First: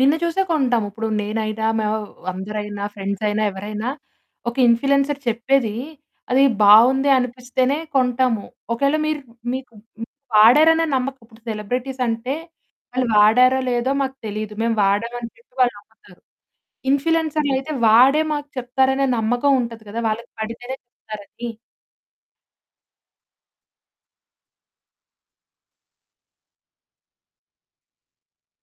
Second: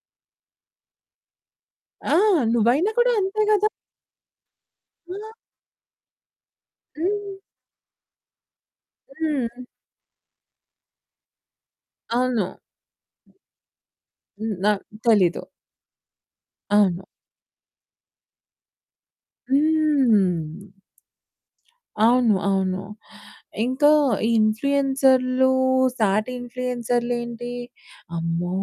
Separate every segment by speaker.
Speaker 1: నిన్ను చూసే కొంటాము. ఇప్పుడు నేనైనా, మేవ్
Speaker 2: ఆ!
Speaker 1: అందరైనా,
Speaker 2: నువ్వైనా కూడా అంతే
Speaker 1: ఫ్రెండ్సయినా,
Speaker 2: గదా!
Speaker 1: ఎవరైనా ఒక ఇన్‌ఫ్లియెన్సర్
Speaker 2: ఆ!
Speaker 1: చెప్పేదీ, అది బావుంది
Speaker 2: హ్మ్.
Speaker 1: అనిపిస్తేనే కొంటాము. ఒకేళ మీరు
Speaker 2: హ్మ్.
Speaker 1: మీకు హ్మ్. వాడారనే నమ్మక ఉప్పుడు సెలెబ్రిటీసంటే,
Speaker 2: అవును.
Speaker 1: వాళ్ళు వాడారో లేదో మాకు తెలీదు,
Speaker 2: హ్మ్.
Speaker 1: మేము
Speaker 2: నాక్
Speaker 1: వాడామని
Speaker 2: తెలీదు.
Speaker 1: చెప్పి వాళ్ళు నమ్ముతారు.
Speaker 2: అవును.
Speaker 1: ఇన్‌ఫ్లుయెన్సర్లయితే వాడే మాకు చెప్తారనే నమ్మకం ఉంటది కదా, వాళ్ళకి
Speaker 2: హ్మ్.
Speaker 1: పడితేనే చెప్తారనీ.
Speaker 2: అవును. అవును. ఇంకా ఈ ఇన్‌ఫ్లూయెన్సర్లూ సాటి ఇన్‌ఫ్లుయెన్సర్లేంటి, అమ్మో!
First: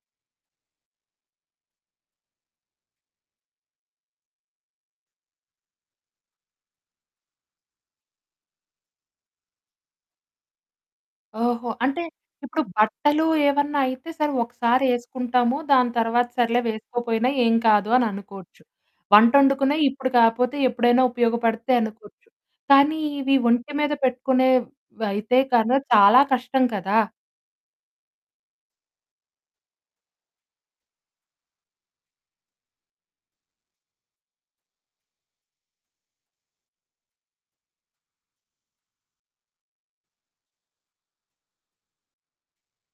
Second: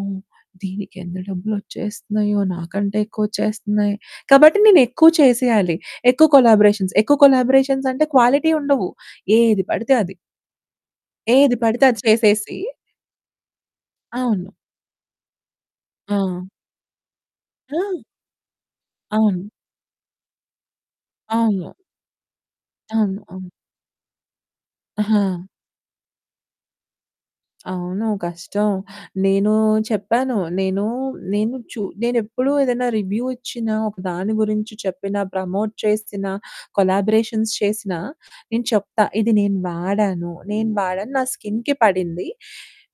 Speaker 2: దీనికెంత డబ్బులొచ్చేస్తన్నాయో, నాకంటే ఎక్కువొచ్చేస్తన్నాయి. కాబట్టి, నేనెక్కువ చేసెయాలి. ఎక్కువ కొలాబరేషన్స్. ఎక్కువ కొలాబరేషన్సంటే, క్వాలిటీ ఉండవు, ఏది పడితే అది. ఏది
Speaker 1: ఓహో!
Speaker 2: పడితే అది
Speaker 1: అంటే,
Speaker 2: చేసేసి
Speaker 1: ఇప్పుడు బట్టలు ఏవన్నా అయితే, సరే
Speaker 2: అవును.
Speaker 1: ఒకసారేసుకుంటాము, దాని తర్వాత
Speaker 2: ఆ!
Speaker 1: సర్లే వేసుకోపోయినా ఏం కాదు
Speaker 2: ఆ!
Speaker 1: అననుకోచ్చు.
Speaker 2: అవును.
Speaker 1: వంటొడుకునేయి ఇప్పుడు కాపోతే ఎప్పుడైనా
Speaker 2: అవును.
Speaker 1: ఉపయోగపడతయి అనుకోచ్చు, కానీ
Speaker 2: అవును.
Speaker 1: ఇవి
Speaker 2: అవును.
Speaker 1: ఒంటి మీద పెట్టుకునేవైతే
Speaker 2: ఆహా!
Speaker 1: కానా చాలా కష్టం కదా!
Speaker 2: అవును. కష్టం. నేనూ చెప్పాను. నేనూ నేను చు నేనెప్పుడూ ఏదన్నా రివ్యూ ఇచ్చినా, ఒక దాని గురించి చెప్పినా, ప్రమోట్ చేసినా, కొలాబరేషన్స్ చేసినా, నేను చెప్తా. ఇది నేను వాడాను, నేను వాడాను, నా స్కిన్‌కి పడింది.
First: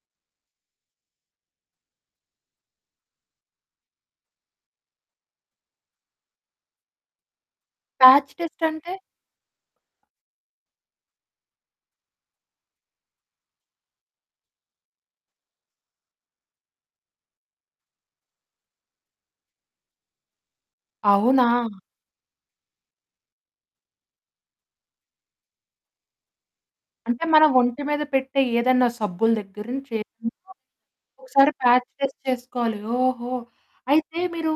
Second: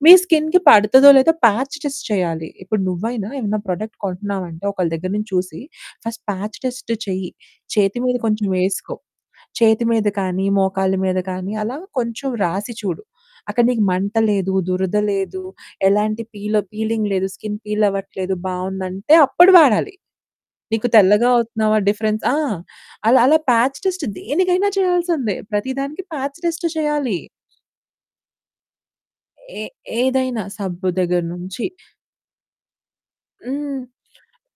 Speaker 2: మీ స్కిన్‌కి పడతదో, లేదో ప్యాచ్ టెస్ట్ చెయ్యాలి. ఇప్పుడు నువ్వైనా ఏమన్నా ప్రొడక్ట్ కొంటన్నావంటే ఒకళ్ళ దగ్గర నుంచి చూసి, ఫస్ట్ ప్యాచ్ టెస్ట్ చెయ్యి. చేతి మీద
Speaker 1: ప్యాచ్
Speaker 2: కొంచెం వేసుకో,
Speaker 1: టెస్టంటే?
Speaker 2: చేతి మీద కానీ, మోకాళ్ళ మీద కానీ, అలా కొంచెం రాసి చూడు. అక్కడ నీకు మంట లేదు, దురద లేదు, ఎలాంటి పీలో పీలింగ్ లేదు, స్కిన్ పీలవ్వట్లేదు, బావుందంటే అప్పుడు వాడాలి. నీకు తెల్లగా
Speaker 1: అవునా!
Speaker 2: అవుతున్నావా డిఫరెన్స్ ఆ! అలా అలా ప్యాచ్ టెస్ట్ దేనికైనా చెయ్యాల్సిందే. ప్రతి దానికి ప్యాచ్ టెస్టు చెయ్యాలి.
Speaker 1: అంటే, మనం ఒంటి మీద పెట్టే ఏదన్నా సబ్బుల
Speaker 2: ఏ
Speaker 1: దగ్గర నుంచి
Speaker 2: ఏదైనా
Speaker 1: ఏదైన్నా
Speaker 2: సబ్బు దగ్గర
Speaker 1: ఒకసారి
Speaker 2: నుంచి.
Speaker 1: ప్యాచ్ టెస్ట్ చేసుకోవాలి. ఓహో!
Speaker 2: హ్మ్.
Speaker 1: అయితే మీరూ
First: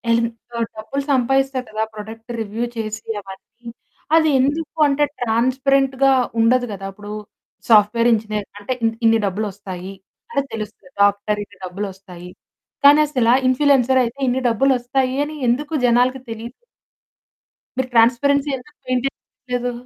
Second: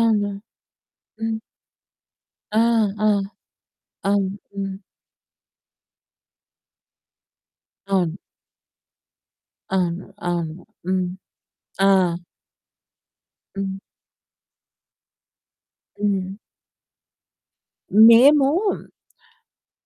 Speaker 2: అవును.
Speaker 1: ఎలిమ్ సో, డబ్బులు
Speaker 2: హ్మ్.
Speaker 1: సంపాదిస్తారు కదా! ప్రొడక్ట్
Speaker 2: ఆ!
Speaker 1: రివ్యూ చేసి
Speaker 2: ఆ!
Speaker 1: అవన్నీ. అది
Speaker 2: అవును.
Speaker 1: ఎందుకు
Speaker 2: హ్మ్.
Speaker 1: అంటే, ట్రాన్స్‌పరెంటుగా ఉండదు గదా! ఇప్పుడూ సాఫ్ట్‌వేర్
Speaker 2: అవును.
Speaker 1: ఇంజనీర్ అంటే, ఇన్ ఇన్ని డబ్బులొస్తాయి,
Speaker 2: అవును.
Speaker 1: అని
Speaker 2: అవును.
Speaker 1: తెలుస్తది.
Speaker 2: హ్మ్.
Speaker 1: డాక్టర్ ఇన్ని
Speaker 2: ఆ!
Speaker 1: డబ్బులొస్తాయి, కానసలా
Speaker 2: హ్మ్.
Speaker 1: ఇన్‌ఫ్లుయెన్సరయితే ఇన్ని డబ్బులొస్తాయి అని ఎందుకు జనాలకి
Speaker 2: హ్మ్.
Speaker 1: తెలీదు. మీరు ట్రాన్స్‌పరెన్సీ
Speaker 2: మేమూ
Speaker 1: ఎందుకు మెయింటెయిన్ చేయట్లేదు.